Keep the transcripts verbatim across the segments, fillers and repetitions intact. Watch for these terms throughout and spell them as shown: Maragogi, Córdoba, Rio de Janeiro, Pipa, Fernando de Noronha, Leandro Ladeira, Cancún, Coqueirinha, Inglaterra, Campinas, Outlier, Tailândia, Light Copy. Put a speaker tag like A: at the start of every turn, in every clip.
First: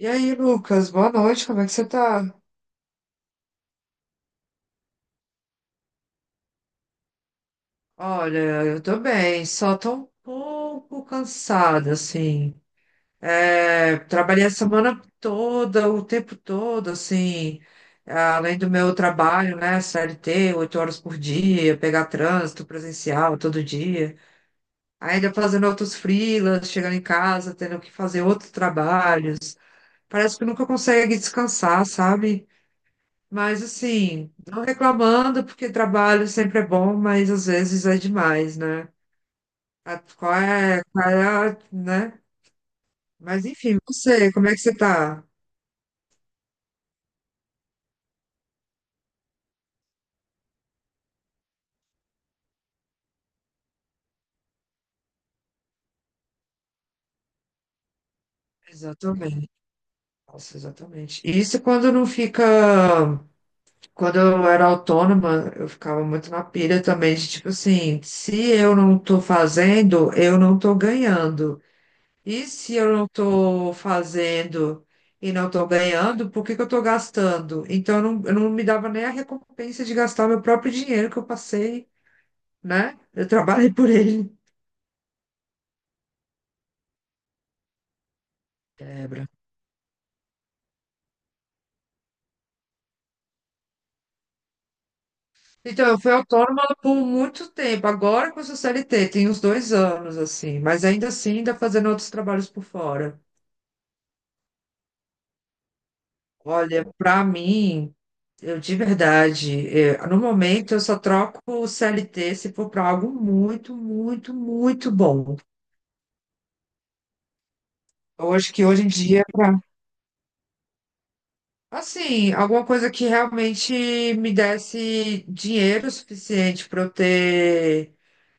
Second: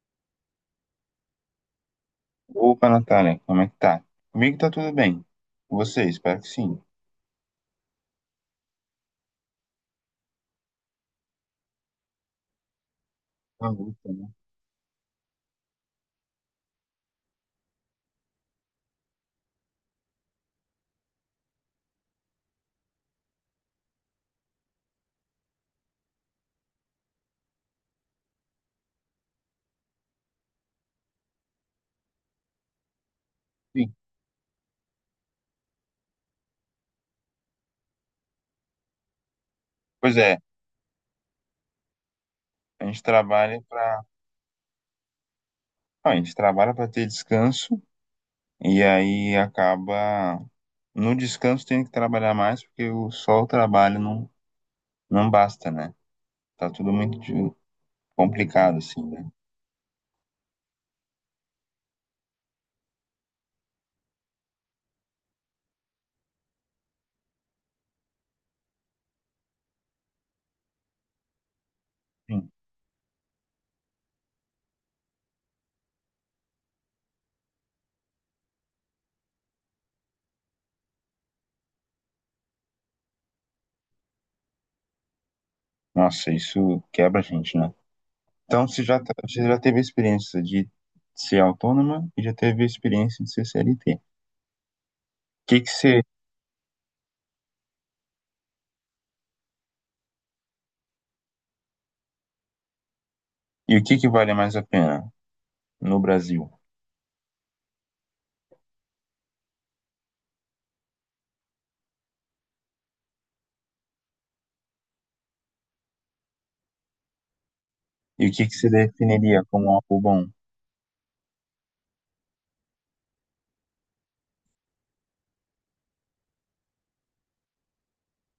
A: E aí, Lucas, boa noite, como é que você tá?
B: Opa, Natália, como é que tá? Comigo tá tudo bem. Com você, espero que sim.
A: Olha, eu tô bem, só tô um pouco cansada, assim.
B: Uma
A: É,
B: luta, né?
A: trabalhei a semana toda, o tempo todo, assim, é, além do meu trabalho, né, C L T, oito horas por dia, pegar trânsito presencial todo dia, ainda fazendo outros freelas, chegando em casa, tendo que fazer outros trabalhos. Parece que nunca consegue descansar, sabe? Mas
B: Sim.
A: assim, não reclamando, porque trabalho sempre é bom, mas às vezes é demais, né? A-
B: Pois
A: Qual
B: é,
A: é, qual é, a- né?
B: a gente
A: Mas
B: trabalha
A: enfim,
B: para,
A: você, como é que você tá?
B: a gente trabalha para ter descanso e aí acaba no descanso tem que trabalhar mais porque o só o trabalho não não basta, né? Tá tudo muito de- complicado assim, né?
A: Exatamente. Nossa, exatamente. Isso quando não fica. Quando eu era autônoma, eu ficava muito na pilha também, de tipo assim, se eu não tô fazendo, eu não tô ganhando. E
B: Sim.
A: se eu não estou fazendo e não estou ganhando, por que que eu estou gastando? Então, eu não, eu não me dava nem a recompensa de gastar meu próprio dinheiro que eu passei, né? Eu trabalhei por ele.
B: Nossa, isso quebra a gente, né? Então, você já tá-
A: Quebra.
B: você já teve a experiência de ser autônoma e já teve a experiência de ser C L T. O que que
A: Então, eu
B: você
A: fui autônoma por muito tempo. Agora com o C L T, tem uns dois anos, assim. Mas ainda assim, ainda fazendo outros trabalhos por fora.
B: e o que que vale mais a pena? No Brasil.
A: Olha, para mim, eu de verdade, eh, no momento, eu só troco o C L T se for para algo muito, muito, muito bom.
B: E o
A: Eu
B: que
A: acho
B: que
A: que
B: se
A: hoje em dia,
B: definiria
A: pra,
B: como algo bom?
A: assim, alguma coisa que realmente me desse dinheiro suficiente para eu ter,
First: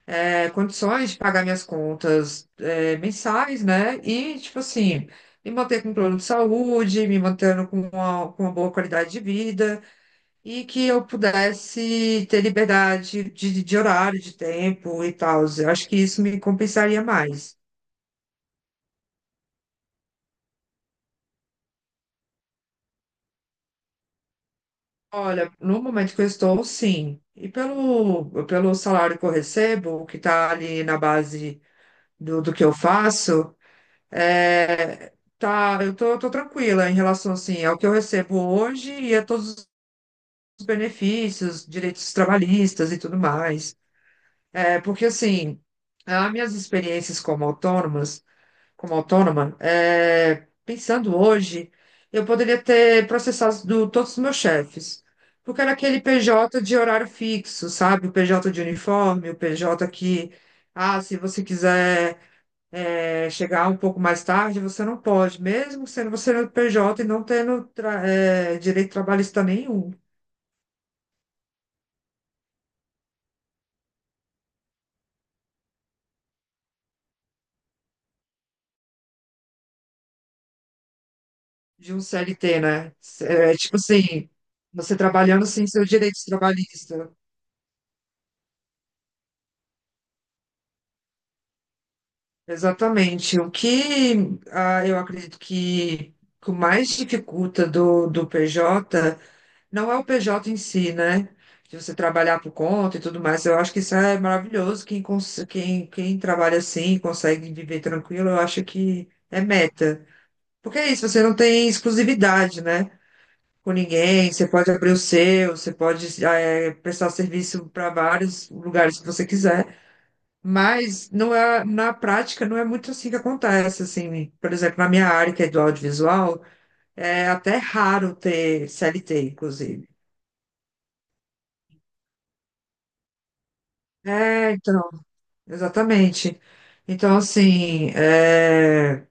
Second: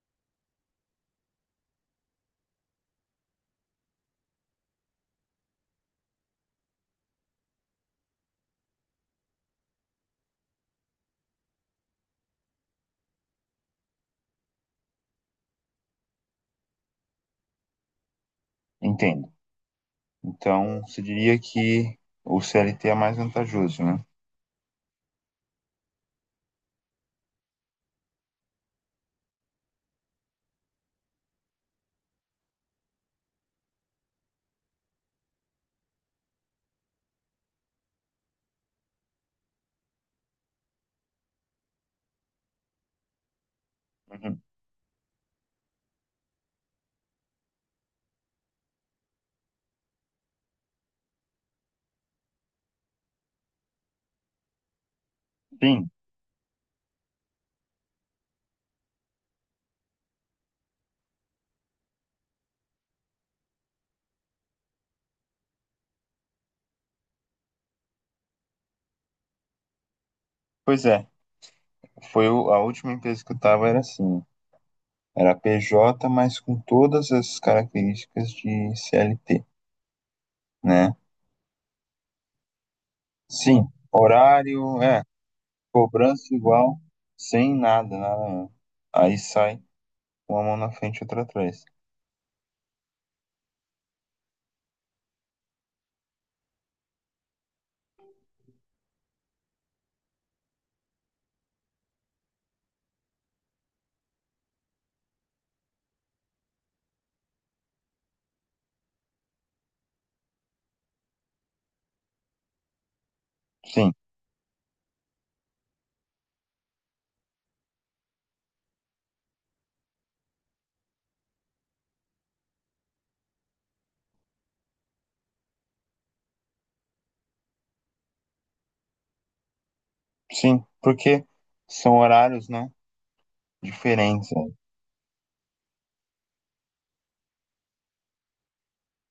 A: é, condições de pagar minhas contas, é, mensais, né? E, tipo assim, me manter com um plano de saúde, me mantendo com uma, com uma boa qualidade de vida e que eu pudesse ter liberdade de, de horário, de tempo e tal. Eu acho que isso me compensaria mais.
B: Entendo. Então, se diria que o C L T é mais vantajoso, né?
A: Olha, no momento que eu estou, sim. E pelo, pelo salário que eu recebo, que está ali na base do, do que eu faço, é, tá, eu tô, tô tranquila em relação assim, ao que eu recebo hoje e a todos os benefícios, direitos trabalhistas e tudo mais.
B: Uhum.
A: É, porque assim, as minhas experiências como autônomas como autônoma, é, pensando hoje, eu poderia ter processado do- todos os meus chefes. Porque era
B: Sim,
A: aquele P J de horário fixo, sabe? O P J de uniforme, o P J que, ah, se você quiser, é, chegar um pouco mais tarde, você não pode, mesmo sendo você no P J e não tendo tra- é, direito trabalhista nenhum
B: pois é. Foi o- a última empresa que eu estava era assim, era P J, mas com todas as características de C L T, né?
A: de um C L T, né? É,
B: Sim,
A: tipo assim,
B: horário,
A: você
B: é,
A: trabalhando sem seus direitos
B: cobrança igual,
A: trabalhistas.
B: sem nada, nada mesmo. Aí sai uma mão na frente e outra atrás.
A: Exatamente. O que ah, eu acredito que o mais dificulta do, do P J não é o P J em si, né? De você trabalhar por conta e tudo mais. Eu acho que isso é maravilhoso. Quem, cons- quem, quem trabalha assim, consegue viver tranquilo, eu acho que é meta. Porque é isso, você não tem exclusividade, né? Com
B: Sim,
A: ninguém, você pode abrir o seu, você pode eh, prestar serviço para vários lugares que você quiser. Mas não é, na prática não é muito assim que acontece, assim, por exemplo, na minha área, que é do audiovisual, é até raro ter C L T, inclusive.
B: sim, porque são horários, né, diferentes, né?
A: É, então, exatamente. Então, assim, é,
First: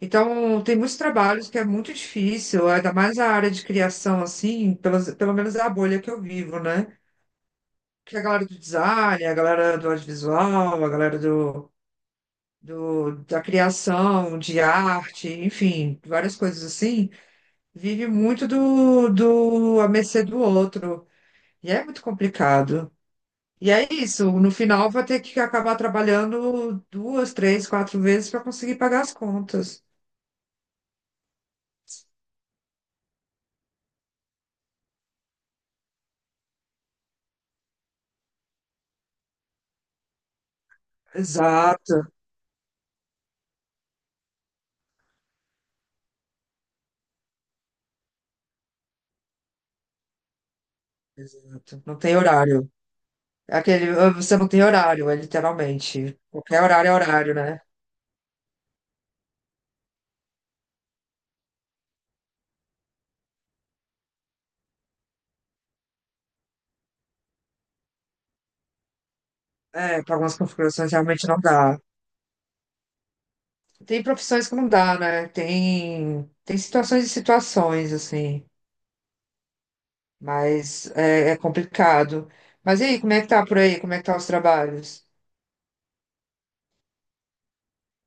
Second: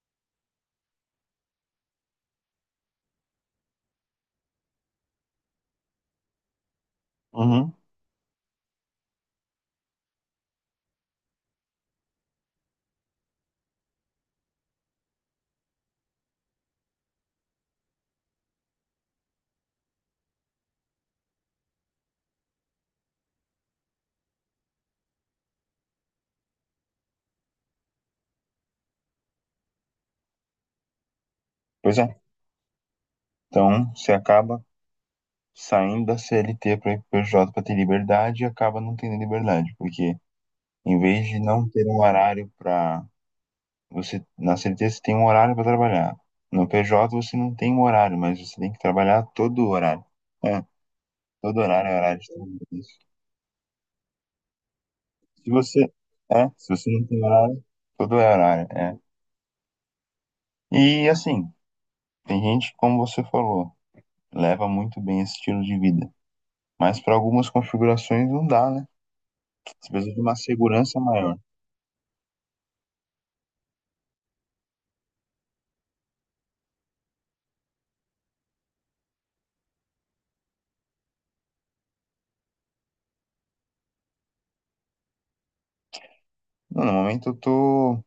A: então tem muitos trabalhos que é muito difícil, ainda mais a área de criação, assim, pelas, pelo menos é a bolha que eu vivo, né?
B: Uhum.
A: Que é a galera do design, a galera do audiovisual, a galera do, do, da criação, de arte, enfim, várias coisas assim. Vive muito do, do à mercê do outro. E é muito complicado. E é isso, no final vai ter que acabar trabalhando duas, três, quatro vezes para conseguir pagar as contas.
B: Pois é. Então, você acaba saindo da C L T para ir P J para ter liberdade e acaba não tendo liberdade, porque em vez de não ter
A: Exato,
B: um horário para você na C L T você tem um horário para trabalhar. No P J você não tem um horário, mas você tem que trabalhar todo o horário. É, todo
A: exato.
B: horário é
A: Não tem
B: horário de trabalho.
A: horário. É aquele, "Ah, você não tem horário", é
B: Se você
A: literalmente.
B: é,
A: Qualquer
B: se
A: horário
B: você
A: é
B: não tem
A: horário, né?
B: horário, todo é horário, é. E assim, tem gente, como você falou, leva muito bem esse estilo de vida, mas para algumas configurações não dá, né? Você
A: É,
B: precisa
A: para
B: de uma
A: algumas configurações
B: segurança
A: realmente
B: maior.
A: não dá. Tem profissões que não dá, né? Tem, tem situações e situações, assim. Mas é, é complicado. Mas e aí, como é que tá por aí? Como é que tá os trabalhos?
B: Não, no momento eu tô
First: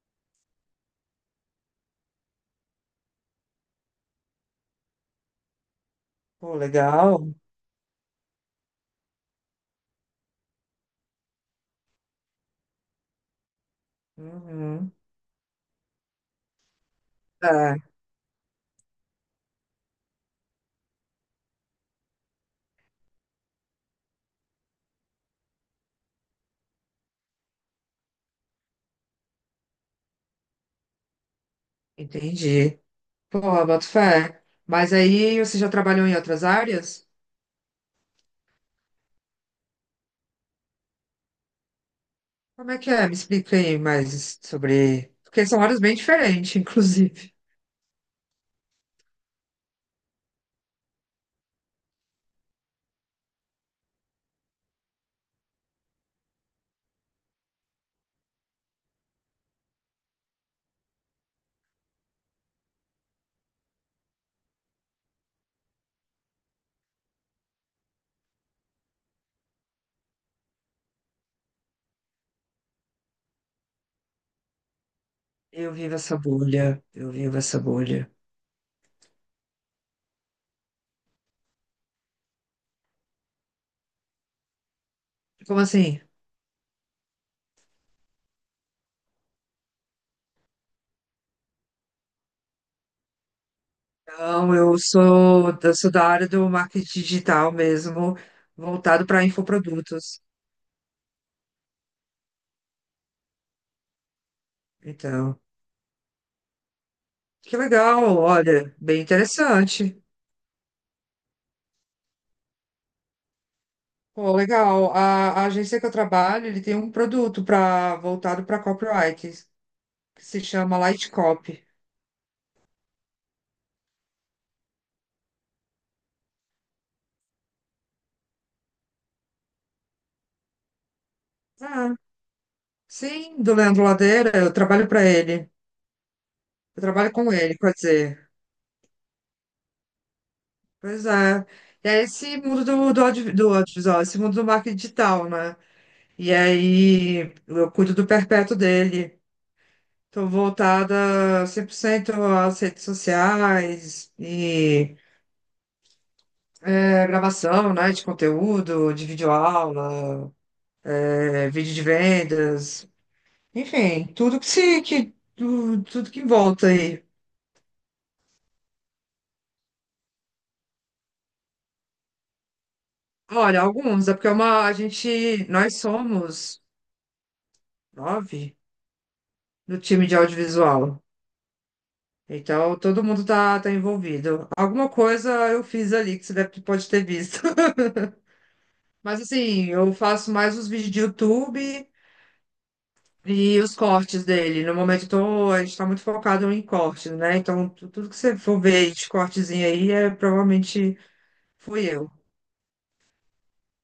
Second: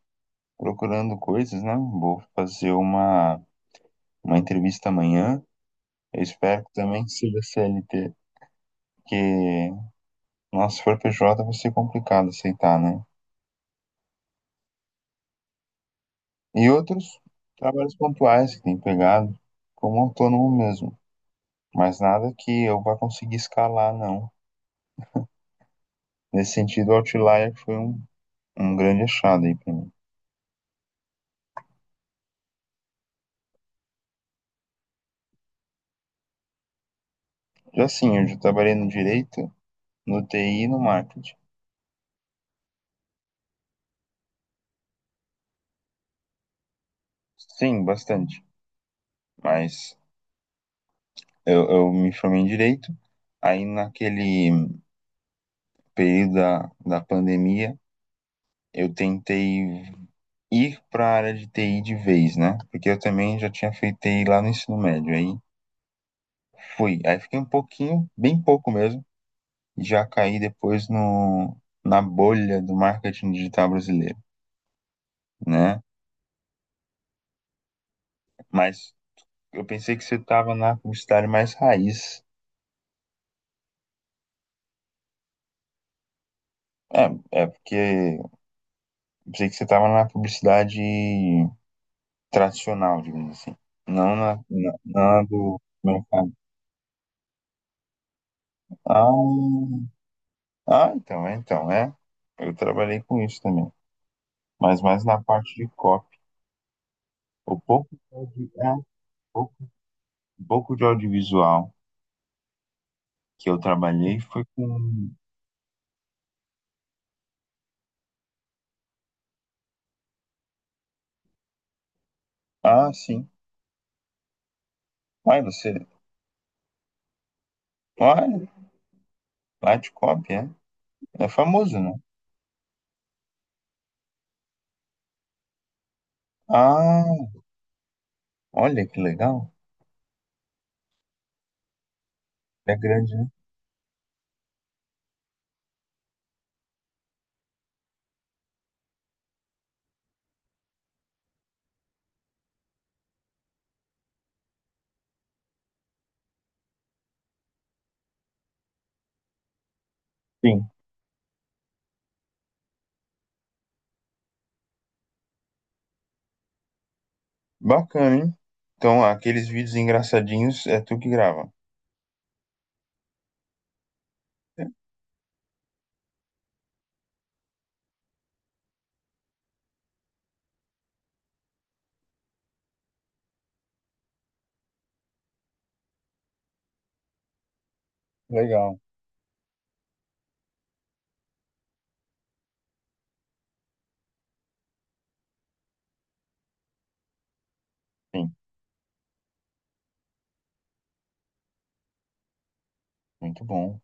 B: procurando coisas, né? Vou fazer uma, uma entrevista amanhã. Eu
A: Pô,
B: espero que também
A: legal.
B: seja C L T, porque, nossa, se for P J vai ser complicado aceitar, né?
A: Uhum.
B: E outros
A: Tá,
B: trabalhos pontuais que tem pegado, como autônomo mesmo. Mas nada que eu vá conseguir escalar, não. Nesse sentido, o Outlier foi um, um grande achado aí pra mim.
A: entendi. Pô, boto fé. Mas aí você já trabalhou em outras áreas?
B: Já sim, eu já trabalhei no direito, no T I e no marketing.
A: Como é que é? Me explica aí mais sobre. Porque são áreas bem diferentes, inclusive.
B: Sim, bastante. Mas eu, eu me formei em direito. Aí naquele período da, da pandemia, eu tentei ir para a área de T I de vez, né? Porque eu também já tinha feito T I lá no ensino médio. Aí fui, aí fiquei um pouquinho, bem pouco mesmo, e já caí depois no, na bolha do marketing digital brasileiro,
A: Eu
B: né?
A: vivo essa bolha. Eu vivo essa bolha.
B: Mas eu pensei que você estava na publicidade mais raiz.
A: Como assim?
B: É, é porque eu pensei que você estava na publicidade tradicional, digamos assim. Não na,
A: Não,
B: na,
A: eu
B: na
A: sou,
B: do
A: eu sou da área
B: mercado.
A: do marketing digital mesmo, voltado
B: Ah,
A: para infoprodutos.
B: ah, então, é, então, é. Eu trabalhei com isso também. Mas mais na
A: Então.
B: parte de copy.
A: Que
B: O pouco, de
A: legal,
B: audi-
A: olha,
B: é,
A: bem
B: pouco,
A: interessante.
B: pouco de audiovisual que eu trabalhei
A: Pô,
B: foi
A: legal.
B: com.
A: A, a agência que eu trabalho, ele tem um produto para voltado para copyright, que se chama Light Copy.
B: Ah, sim. Ai, você. Olha, lá de copy, é. É famoso, né?
A: Ah, sim, do Leandro Ladeira, eu trabalho para ele. Eu trabalho
B: Ah,
A: com ele, quer dizer.
B: olha que legal.
A: Pois é. E é esse mundo
B: É
A: do, do,
B: grande, né?
A: audio- do audiovisual, esse mundo do marketing digital, né? E aí eu cuido do perpétuo dele. Estou voltada cem por cento às redes sociais e É, gravação, né, de conteúdo, de videoaula,
B: Sim.
A: é, vídeo de vendas, enfim, tudo que se que tu- tudo que volta aí.
B: Bacana, hein? Então, aqueles vídeos engraçadinhos é tu que grava.
A: Olha, alguns, é porque é uma
B: É.
A: a gente nós somos nove no time de audiovisual. Então todo mundo tá, tá envolvido. Alguma coisa eu fiz ali que você deve, pode ter visto.
B: Legal.
A: Mas assim, eu faço mais os vídeos de YouTube. E os cortes dele. No momento eu tô, a gente tá muito focado em cortes, né? Então, tu- tudo que
B: Sim.
A: você for ver de cortezinho aí, é, provavelmente fui eu.
B: Muito bom.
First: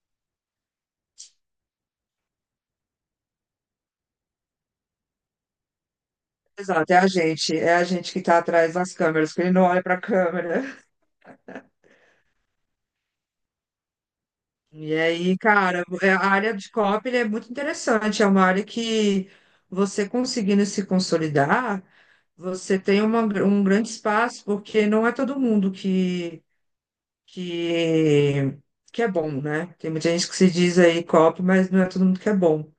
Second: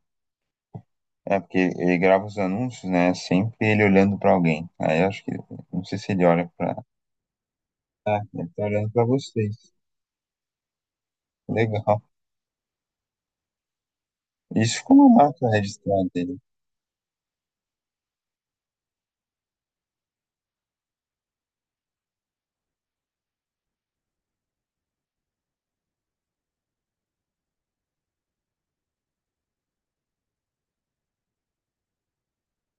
B: É, porque ele grava os anúncios, né? Sempre ele olhando pra alguém. Aí eu acho que. Não sei se ele olha pra.
A: Exato, é a gente. É a gente
B: Ah,
A: que tá
B: ele tá
A: atrás
B: olhando
A: das
B: pra
A: câmeras, que ele não
B: vocês.
A: olha pra câmera.
B: Legal. Isso
A: E
B: ficou uma
A: aí,
B: marca
A: cara,
B: registrada
A: é- a
B: dele.
A: área de copy é muito interessante. É uma área que você, conseguindo se consolidar, você tem uma, um grande espaço, porque não é todo mundo que que, que é bom, né? Tem muita gente que se diz aí copy, mas não é todo mundo que é bom.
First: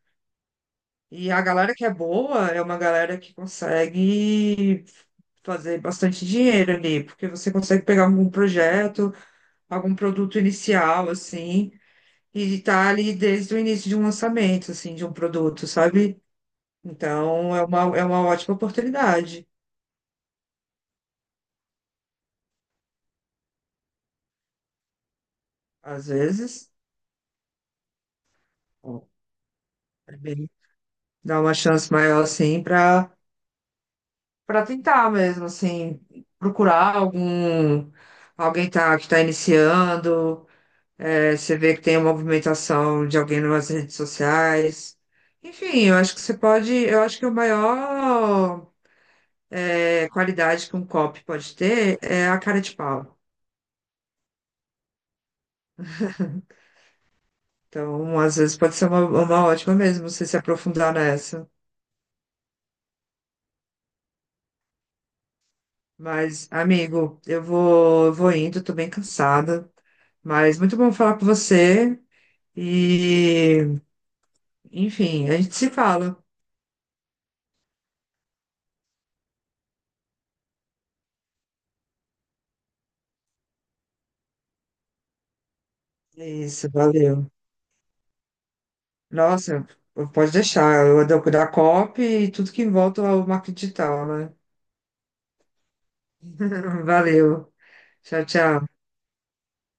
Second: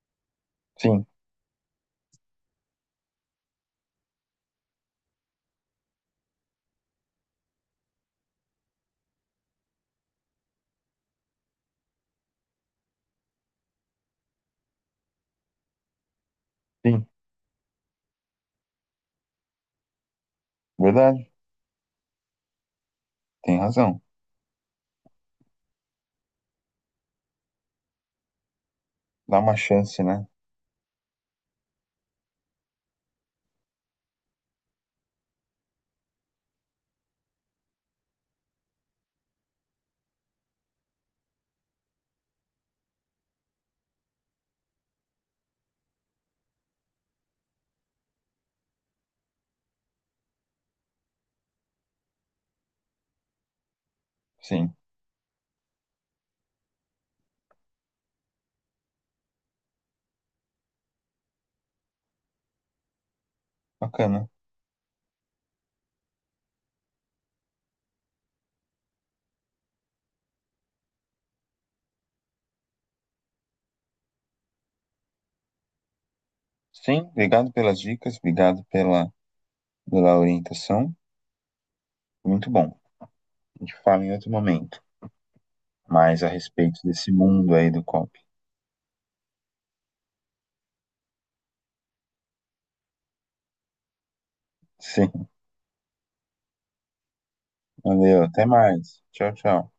B: Sim,
A: E a galera que é boa é uma galera que consegue fazer bastante dinheiro ali, porque você consegue pegar algum projeto, algum produto inicial, assim, e tá ali desde o início de um lançamento, assim, de um produto, sabe?
B: sim.
A: Então, é uma, é uma ótima oportunidade.
B: Verdade. Tem razão.
A: Às vezes, ó,
B: Dá uma chance,
A: é
B: né?
A: bem- dá uma chance maior, assim, para para tentar mesmo, assim, procurar algum alguém, tá, que está iniciando, é, você vê que tem uma movimentação de alguém nas redes sociais. Enfim, eu acho que você pode, eu acho que a maior, é, qualidade que um copy pode ter é a cara de pau.
B: Sim.
A: Então, às vezes pode ser uma, uma ótima mesmo, você se aprofundar nessa.
B: Bacana.
A: Mas, amigo, eu vou, eu vou indo, tô bem cansada. Mas muito bom falar com você. E Enfim, a gente se fala.
B: Sim, obrigado pelas dicas, obrigado pela, pela orientação. Muito bom. A gente fala em outro momento. Mais a
A: É isso,
B: respeito desse
A: valeu.
B: mundo aí do C O P.
A: Nossa, pode deixar. Eu ando da cop e tudo que envolve ao marketing digital, né?
B: Sim.
A: Valeu.
B: Valeu.
A: Tchau,
B: Até
A: tchau.
B: mais. Tchau, tchau.